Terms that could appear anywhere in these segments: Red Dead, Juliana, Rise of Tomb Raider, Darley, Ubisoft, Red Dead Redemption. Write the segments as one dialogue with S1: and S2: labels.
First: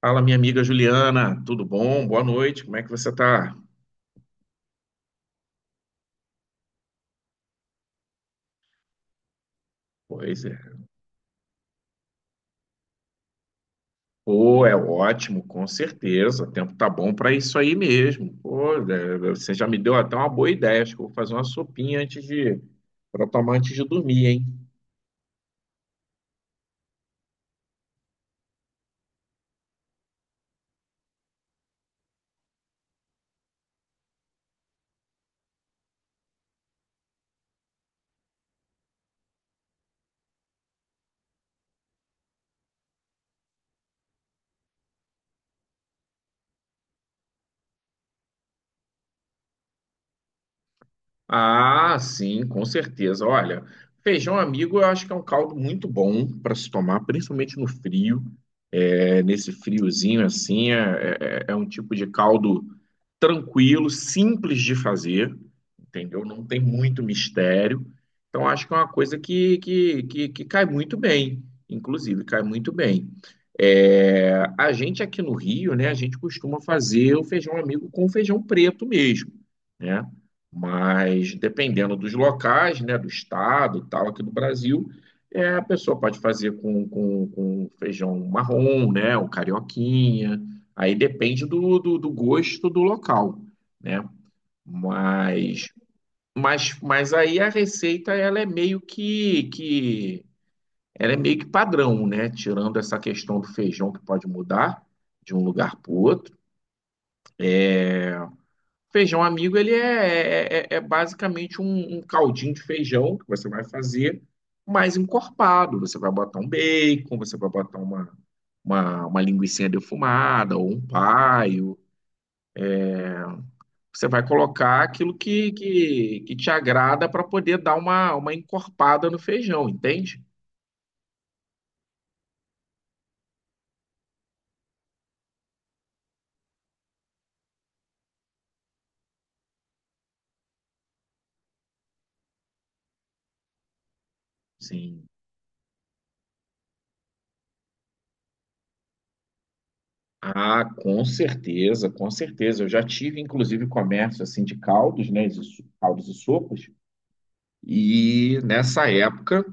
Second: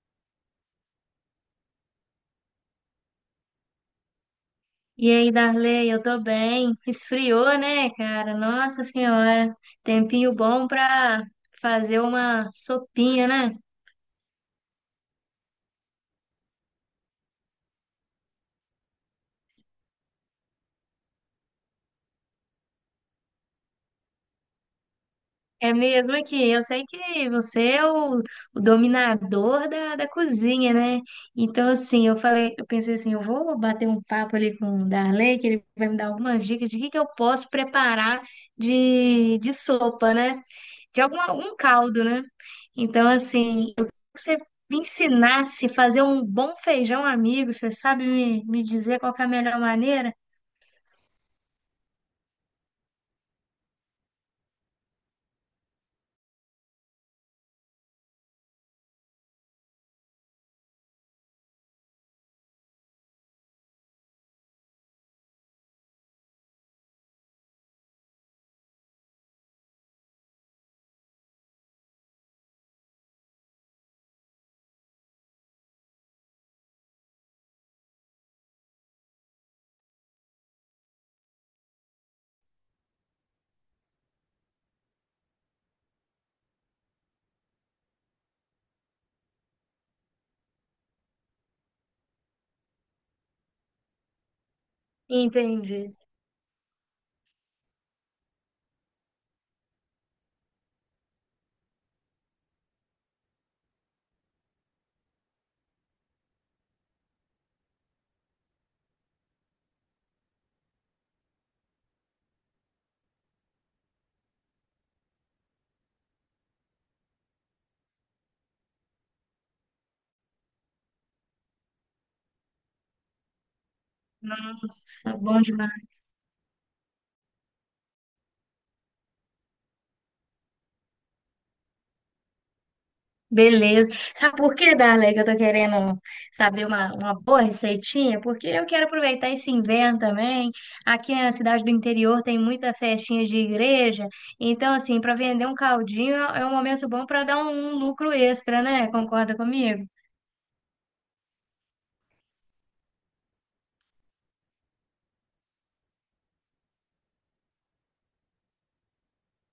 S1: Fala, minha amiga Juliana, tudo bom? Boa noite, como é que você tá?
S2: E aí, Darley, eu tô bem. Esfriou, né, cara? Nossa Senhora, tempinho
S1: Pois
S2: bom
S1: é.
S2: pra fazer uma sopinha, né?
S1: Pô, é ótimo, com certeza. O tempo tá bom para isso aí mesmo. Pô, é, você já me deu até uma boa ideia. Acho que eu vou fazer uma sopinha antes de para tomar antes de dormir, hein?
S2: É mesmo aqui. Eu sei que você é o dominador da cozinha, né? Então, assim, eu falei, eu pensei assim, eu vou bater um papo ali com o Darley, que ele vai me dar algumas dicas de que eu posso preparar de sopa, né? De algum um caldo, né? Então, assim, eu queria que você me ensinasse a fazer um bom feijão amigo. Você sabe me dizer qual que é a melhor maneira?
S1: Ah, sim, com certeza. Olha, feijão amigo eu acho que é um caldo muito bom para se tomar, principalmente no frio. É, nesse friozinho assim, é um tipo de caldo tranquilo, simples de fazer, entendeu? Não tem muito mistério. Então, acho que é uma coisa que cai muito bem, inclusive, cai muito bem. É, a gente aqui no Rio, né, a gente costuma fazer o feijão amigo com feijão preto mesmo, né? Mas dependendo dos locais, né, do estado e tal, aqui do Brasil, é, a pessoa pode fazer com feijão marrom, né? Ou carioquinha. Aí depende do, do gosto do local, né? Mas,
S2: Entendi.
S1: mas aí a receita ela é meio que ela é meio que padrão, né? Tirando essa questão do feijão que pode mudar de um lugar para o outro. Feijão amigo, ele é, é basicamente um, um caldinho de feijão que você vai fazer mais encorpado. Você vai botar um bacon, você vai botar uma, uma linguicinha defumada ou um paio. Você vai colocar aquilo
S2: Nossa, bom
S1: que,
S2: demais.
S1: que, que te agrada para poder dar uma encorpada no feijão, entende?
S2: Beleza. Sabe por que, Darley, que eu tô querendo saber uma boa receitinha? Porque eu quero aproveitar esse inverno também. Aqui na cidade do interior tem muita festinha de igreja. Então, assim,
S1: Sim.
S2: para vender um caldinho é é um momento bom para dar um um lucro extra, né? Concorda comigo?
S1: Ah, com certeza, com certeza. Eu já tive, inclusive, comércio assim de caldos, né? Caldos e sopas. E nessa época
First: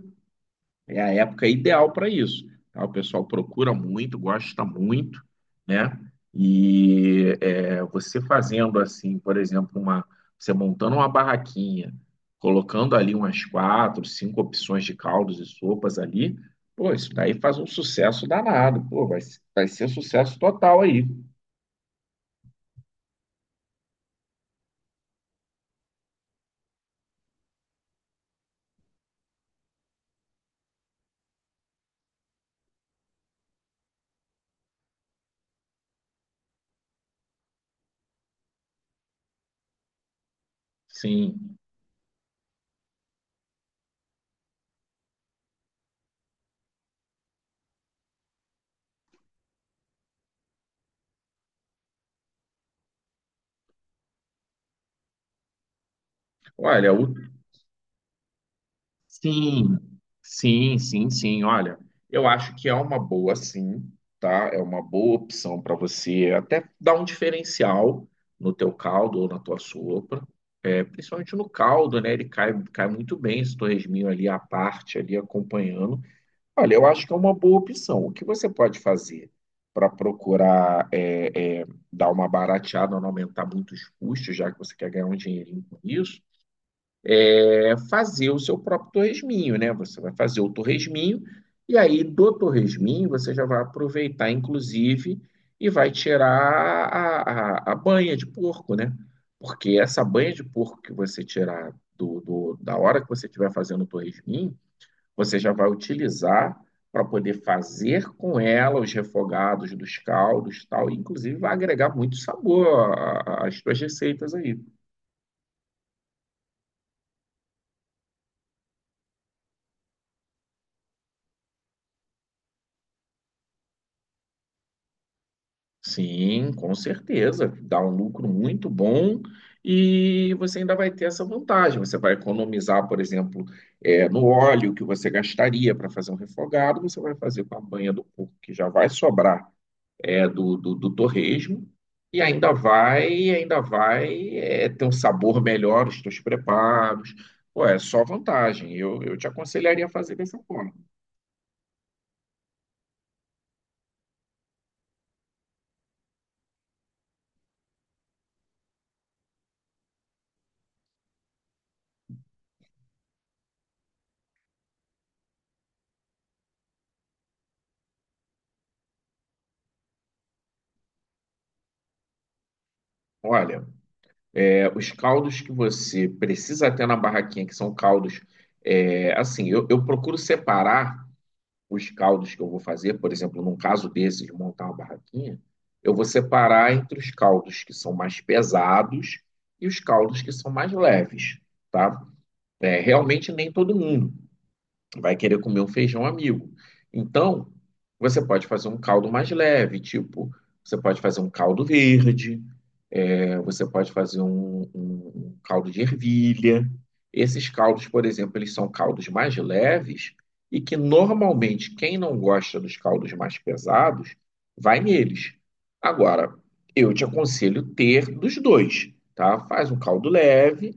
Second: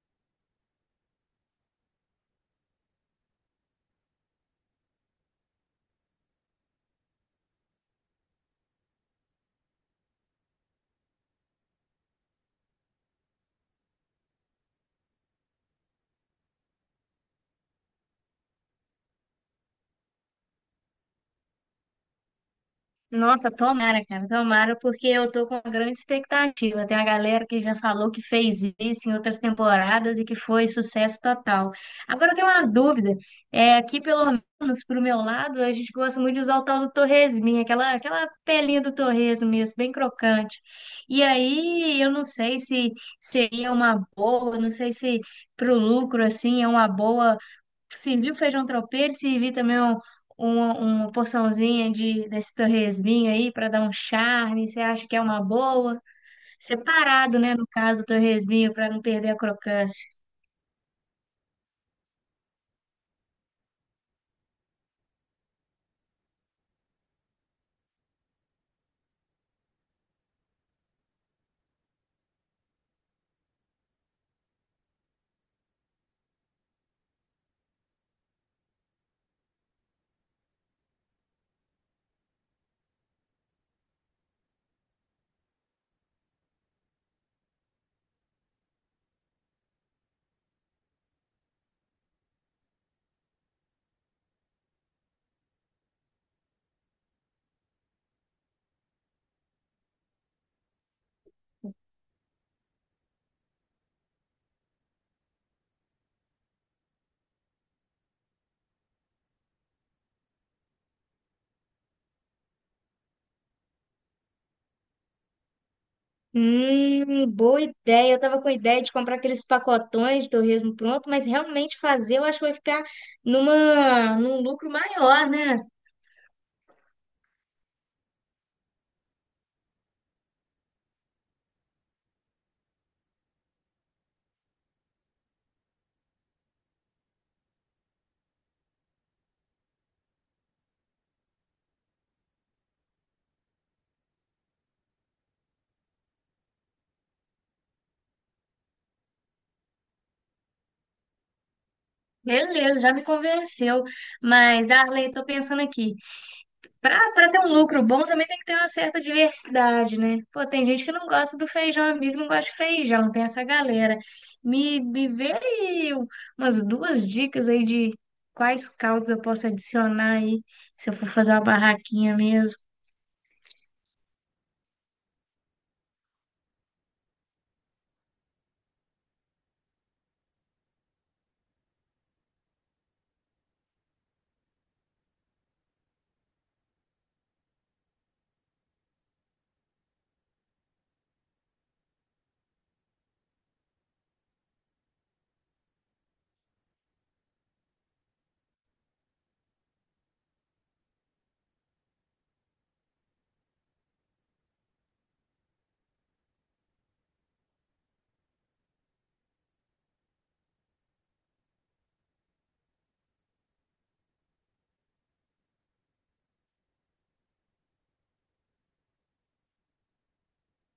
S1: é a época ideal para isso. Tá? O pessoal procura muito, gosta muito, né? E é, você fazendo assim, por exemplo, uma, você montando uma barraquinha, colocando ali umas quatro, cinco opções de caldos e sopas ali, pô, isso daí faz um sucesso danado. Pô, vai ser sucesso total aí.
S2: Nossa, tomara, cara, tomara, porque eu tô com uma grande expectativa. Tem uma galera que já falou que fez isso em outras temporadas e que foi sucesso total. Agora eu tenho uma dúvida. É, aqui, pelo menos pro meu lado, a gente gosta muito de usar o tal do torresminho, aquela pelinha do torresmo mesmo, bem crocante. E
S1: Sim.
S2: aí, eu não sei se seria uma boa, não sei se pro lucro, assim, é uma boa servir o feijão tropeiro, servir também uma porçãozinha de, desse torresminho aí para dar um charme. Você acha que é uma boa?
S1: Olha, o
S2: Separado, né? No caso, o torresminho para não perder a
S1: Sim,
S2: crocância.
S1: sim. Olha, eu acho que é uma boa, sim, tá? É uma boa opção para você até dar um diferencial no teu caldo ou na tua sopa. É, principalmente no caldo, né? Ele cai muito bem esse torresminho ali à parte, ali acompanhando. Olha, eu acho que é uma boa opção. O que você pode fazer para procurar é, é, dar uma barateada, não aumentar muito os custos, já que você quer ganhar um dinheirinho com isso? É fazer o seu próprio torresminho, né? Você vai fazer o torresminho e aí do torresminho você já vai aproveitar, inclusive, e vai tirar a, a banha de porco, né? Porque essa banha de porco que você tirar da hora que você estiver fazendo o torresminho, você já vai utilizar para poder fazer com ela os refogados dos caldos, e tal, e inclusive vai agregar muito sabor às suas receitas aí.
S2: Boa ideia. Eu tava com a ideia de comprar aqueles pacotões de torresmo pronto, mas realmente fazer eu acho que vai ficar numa, num lucro maior, né?
S1: Sim, com certeza. Dá um lucro muito bom e você ainda vai ter essa vantagem. Você vai economizar, por exemplo, no óleo que você gastaria para fazer um refogado, você vai fazer com a banha do porco, que já vai sobrar do, do torresmo, e ainda vai ter um sabor melhor, os teus preparos. Pô, é só vantagem. Eu te aconselharia a fazer dessa forma.
S2: Beleza, já me convenceu. Mas, Darley, tô pensando aqui. Pra ter um lucro bom também tem que ter uma certa diversidade, né? Pô, tem gente que não gosta do feijão amigo, não gosta de feijão, tem essa galera. Me vê aí um, umas duas dicas aí de quais caldos eu posso adicionar aí, se eu for fazer uma barraquinha mesmo.
S1: Olha. É, os caldos que você precisa ter na barraquinha, que são caldos, é, assim, eu procuro separar os caldos que eu vou fazer, por exemplo, num caso desse de montar uma barraquinha, eu vou separar entre os caldos que são mais pesados e os caldos que são mais leves, tá? É, realmente nem todo mundo vai querer comer um feijão amigo. Então, você pode fazer um caldo mais leve, tipo, você pode fazer um caldo verde, é, você pode fazer um, um caldo de ervilha. Esses caldos, por exemplo, eles são caldos mais leves e que normalmente quem não gosta dos caldos mais pesados vai neles. Agora, eu te aconselho ter dos dois, tá? Faz um caldo leve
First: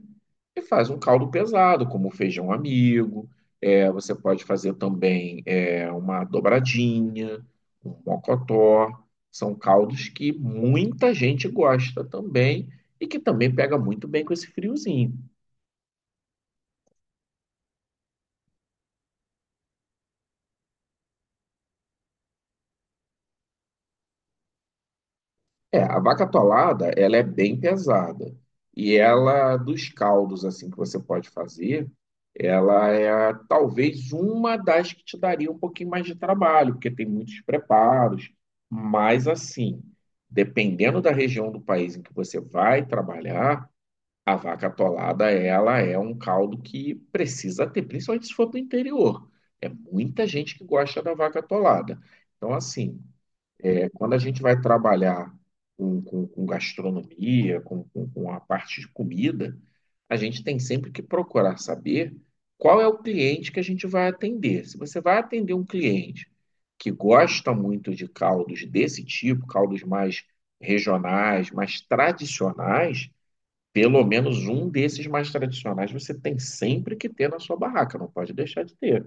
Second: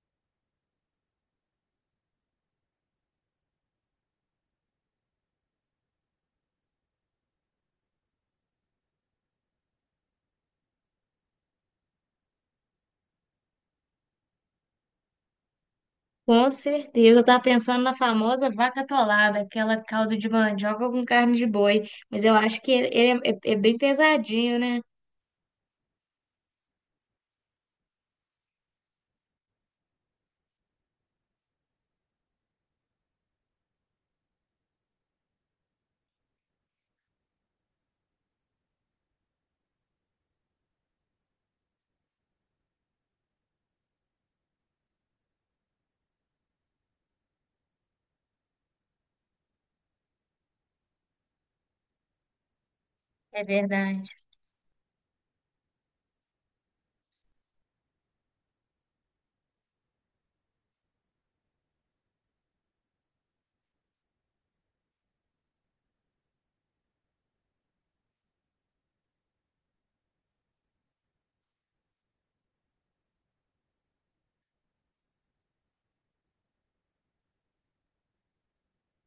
S1: e faz um caldo pesado, como feijão amigo. É, você pode fazer também é, uma dobradinha, um mocotó. São caldos que muita gente gosta também e que também pega muito bem com esse friozinho.
S2: Com certeza, eu tava pensando na famosa vaca atolada, aquela caldo de mandioca com carne de boi, mas eu acho que ele é, é é bem pesadinho, né?
S1: É, a vaca atolada, ela é bem pesada. E ela, dos caldos assim que você pode fazer, ela é talvez uma das que te daria um pouquinho mais de trabalho, porque tem muitos preparos. Mas assim, dependendo da região do país em que você vai trabalhar, a vaca atolada, ela é um caldo que precisa ter, principalmente se for para o interior. É muita gente que gosta da vaca atolada. Então, assim,
S2: É verdade.
S1: quando a gente vai trabalhar com gastronomia, com a parte de comida, a gente tem sempre que procurar saber qual é o cliente que a gente vai atender. Se você vai atender um cliente que gosta muito de caldos desse tipo, caldos mais regionais, mais tradicionais, pelo menos um desses mais tradicionais você tem sempre que ter na sua barraca, não pode deixar de ter.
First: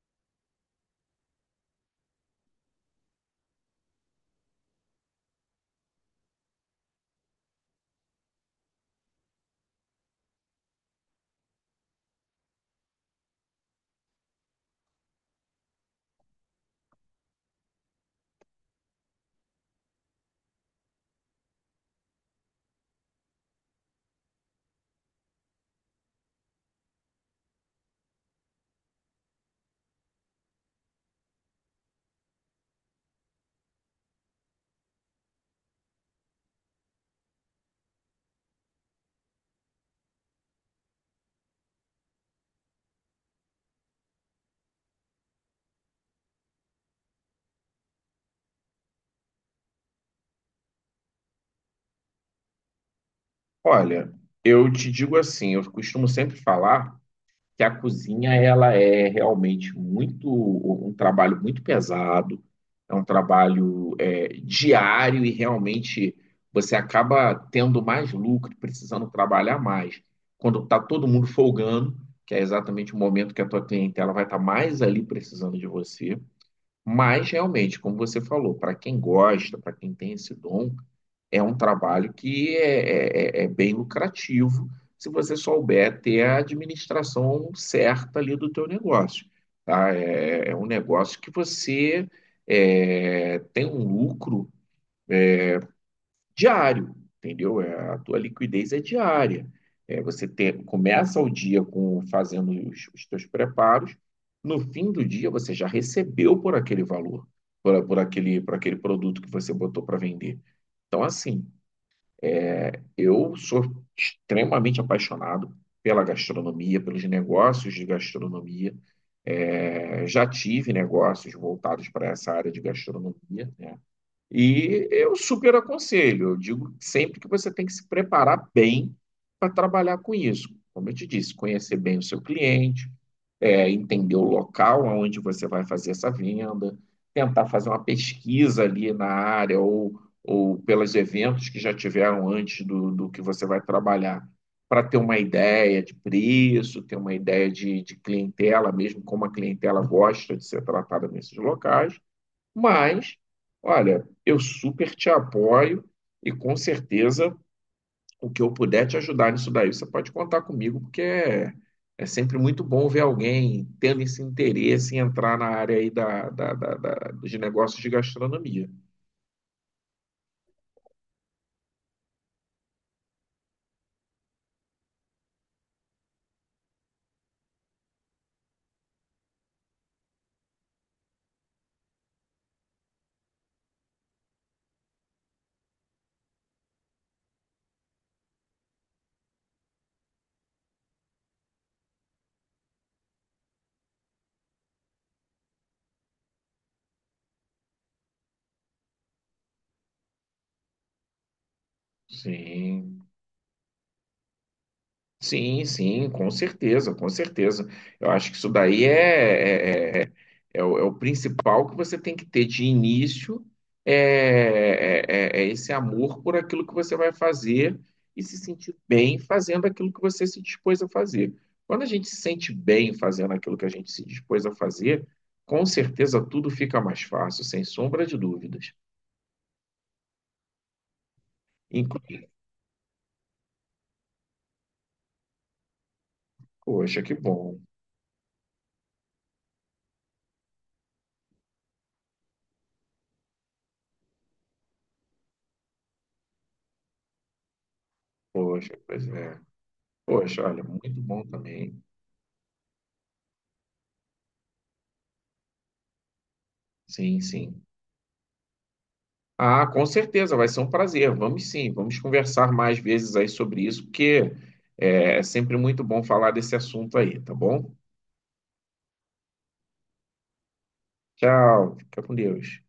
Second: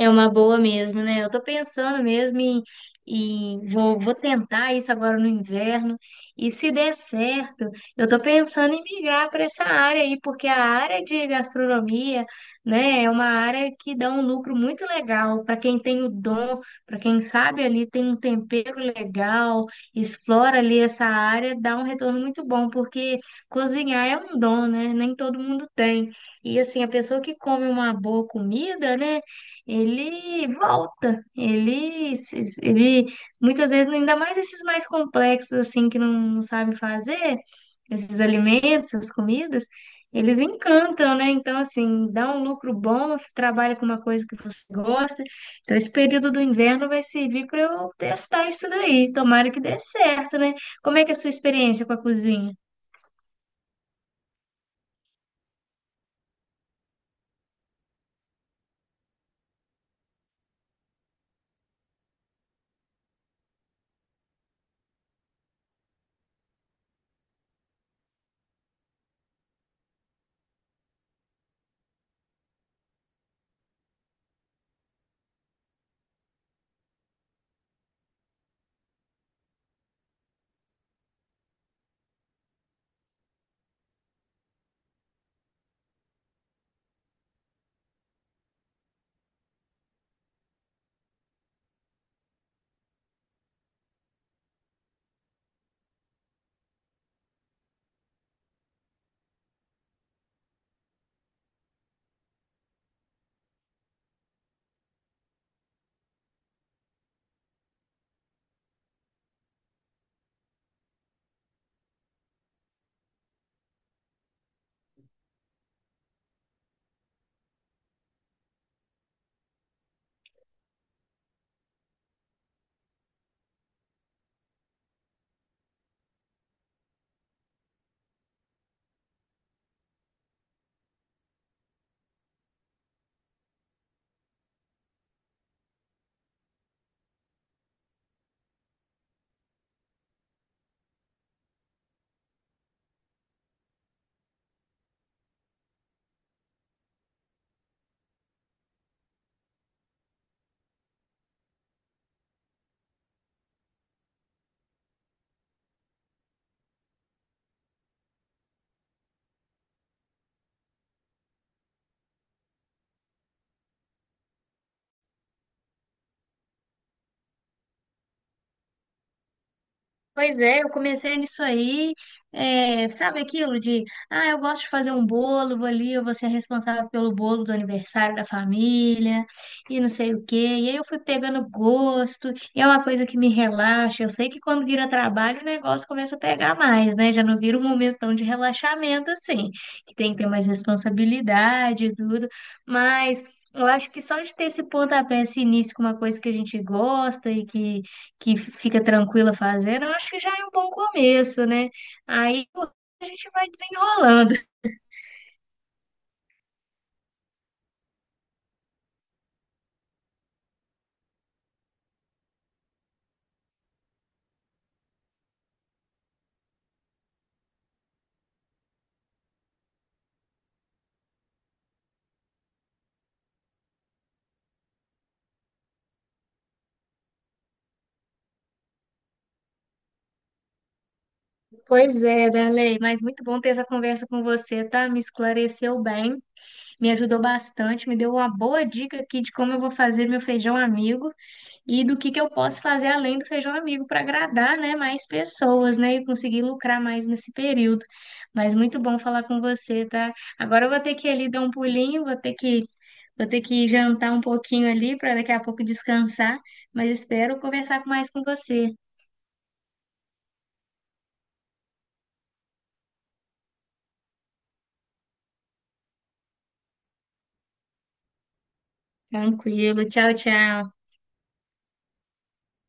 S2: É uma boa mesmo, né? Eu tô pensando mesmo em, vou, vou tentar isso agora no inverno e se der certo, eu tô pensando em migrar para essa área aí, porque a área de gastronomia, né, é uma área que dá um lucro muito legal para quem tem o dom, para quem sabe ali tem um tempero legal, explora ali essa área, dá um retorno muito bom, porque cozinhar é um dom, né? Nem todo mundo tem. E assim, a pessoa que come uma boa comida, né? Ele volta, ele, ele muitas vezes, ainda mais esses mais complexos, assim, que não sabem fazer, esses alimentos, essas comidas, eles encantam, né? Então, assim, dá um lucro bom, você trabalha com uma coisa que você gosta. Então, esse período do inverno vai servir para eu testar isso daí. Tomara que dê certo, né? Como é que é a sua experiência com a cozinha?
S1: Olha, eu te digo assim, eu costumo sempre falar que a cozinha ela é realmente muito um trabalho muito pesado, é um trabalho é, diário e realmente você acaba tendo mais lucro, precisando trabalhar mais. Quando está todo mundo folgando, que é exatamente o momento que a tua clientela vai estar mais ali precisando de você. Mas realmente, como você falou, para quem gosta, para quem tem esse dom, é um trabalho que é, é bem lucrativo se você souber ter a administração certa ali do teu negócio, tá? É, é um negócio que você é, tem um lucro diário, entendeu? É, a tua liquidez é diária. É, você começa o dia com fazendo os teus preparos, no fim do dia você já recebeu por aquele valor, por, por aquele produto que você botou para vender. Então, assim, eu sou extremamente apaixonado pela gastronomia, pelos negócios de gastronomia. É, já tive negócios voltados para essa área de gastronomia, né? E eu super aconselho, eu digo sempre que você tem que se preparar bem para trabalhar com isso. Como eu te disse, conhecer bem o seu cliente, é, entender o local onde você vai fazer essa venda, tentar fazer uma pesquisa ali na área ou pelos eventos que já tiveram antes do, do que você vai trabalhar, para ter uma ideia de preço, ter uma ideia de clientela, mesmo como a clientela gosta de ser tratada nesses locais. Mas, olha, eu super te apoio e com certeza o que eu puder te ajudar nisso daí, você pode contar comigo, porque é, é sempre muito bom ver alguém tendo esse interesse em entrar na área aí da, dos negócios de gastronomia.
S2: Pois é, eu comecei nisso aí, é, sabe aquilo de, ah, eu gosto de fazer um bolo, vou ali, eu vou ser responsável pelo bolo do aniversário da família, e não sei o quê. E aí eu fui pegando gosto, e é uma coisa que me relaxa. Eu sei que quando vira trabalho, o negócio começa a pegar mais, né? Já não vira um momentão de relaxamento assim, que tem que ter mais responsabilidade e tudo, mas. Eu acho que só de ter esse pontapé, esse início com uma coisa que a gente gosta e que fica tranquila fazendo, eu acho que já é um bom começo, né? Aí
S1: Sim.
S2: a gente vai desenrolando.
S1: Sim, sim, com certeza, com certeza. Eu acho que isso daí é o, é o principal que você tem que ter de início, é, é esse amor por aquilo que você vai fazer e se sentir bem fazendo aquilo que você se dispôs a fazer. Quando a gente se sente bem fazendo aquilo que a gente se dispôs a fazer, com certeza tudo fica mais fácil, sem sombra de dúvidas.
S2: Pois
S1: Inclusive,
S2: é, Darley, mas muito bom ter essa conversa com você, tá? Me esclareceu bem, me
S1: poxa, que
S2: ajudou
S1: bom.
S2: bastante, me deu uma boa dica aqui de como eu vou fazer meu feijão amigo, e do que eu posso fazer além do feijão amigo para agradar, né, mais pessoas, né, e conseguir lucrar mais nesse período. Mas
S1: Poxa,
S2: muito bom
S1: pois
S2: falar
S1: é.
S2: com você, tá?
S1: Poxa, olha,
S2: Agora eu vou ter
S1: muito
S2: que ir
S1: bom
S2: ali dar um
S1: também.
S2: pulinho, vou ter que jantar um pouquinho ali para daqui a pouco descansar, mas
S1: Sim,
S2: espero
S1: sim.
S2: conversar mais com você.
S1: Ah, com certeza, vai ser um prazer. Vamos sim, vamos conversar mais vezes aí sobre isso, porque é sempre muito bom falar desse assunto aí, tá bom?
S2: Tranquilo, tchau, tchau.
S1: Tchau, fica com Deus.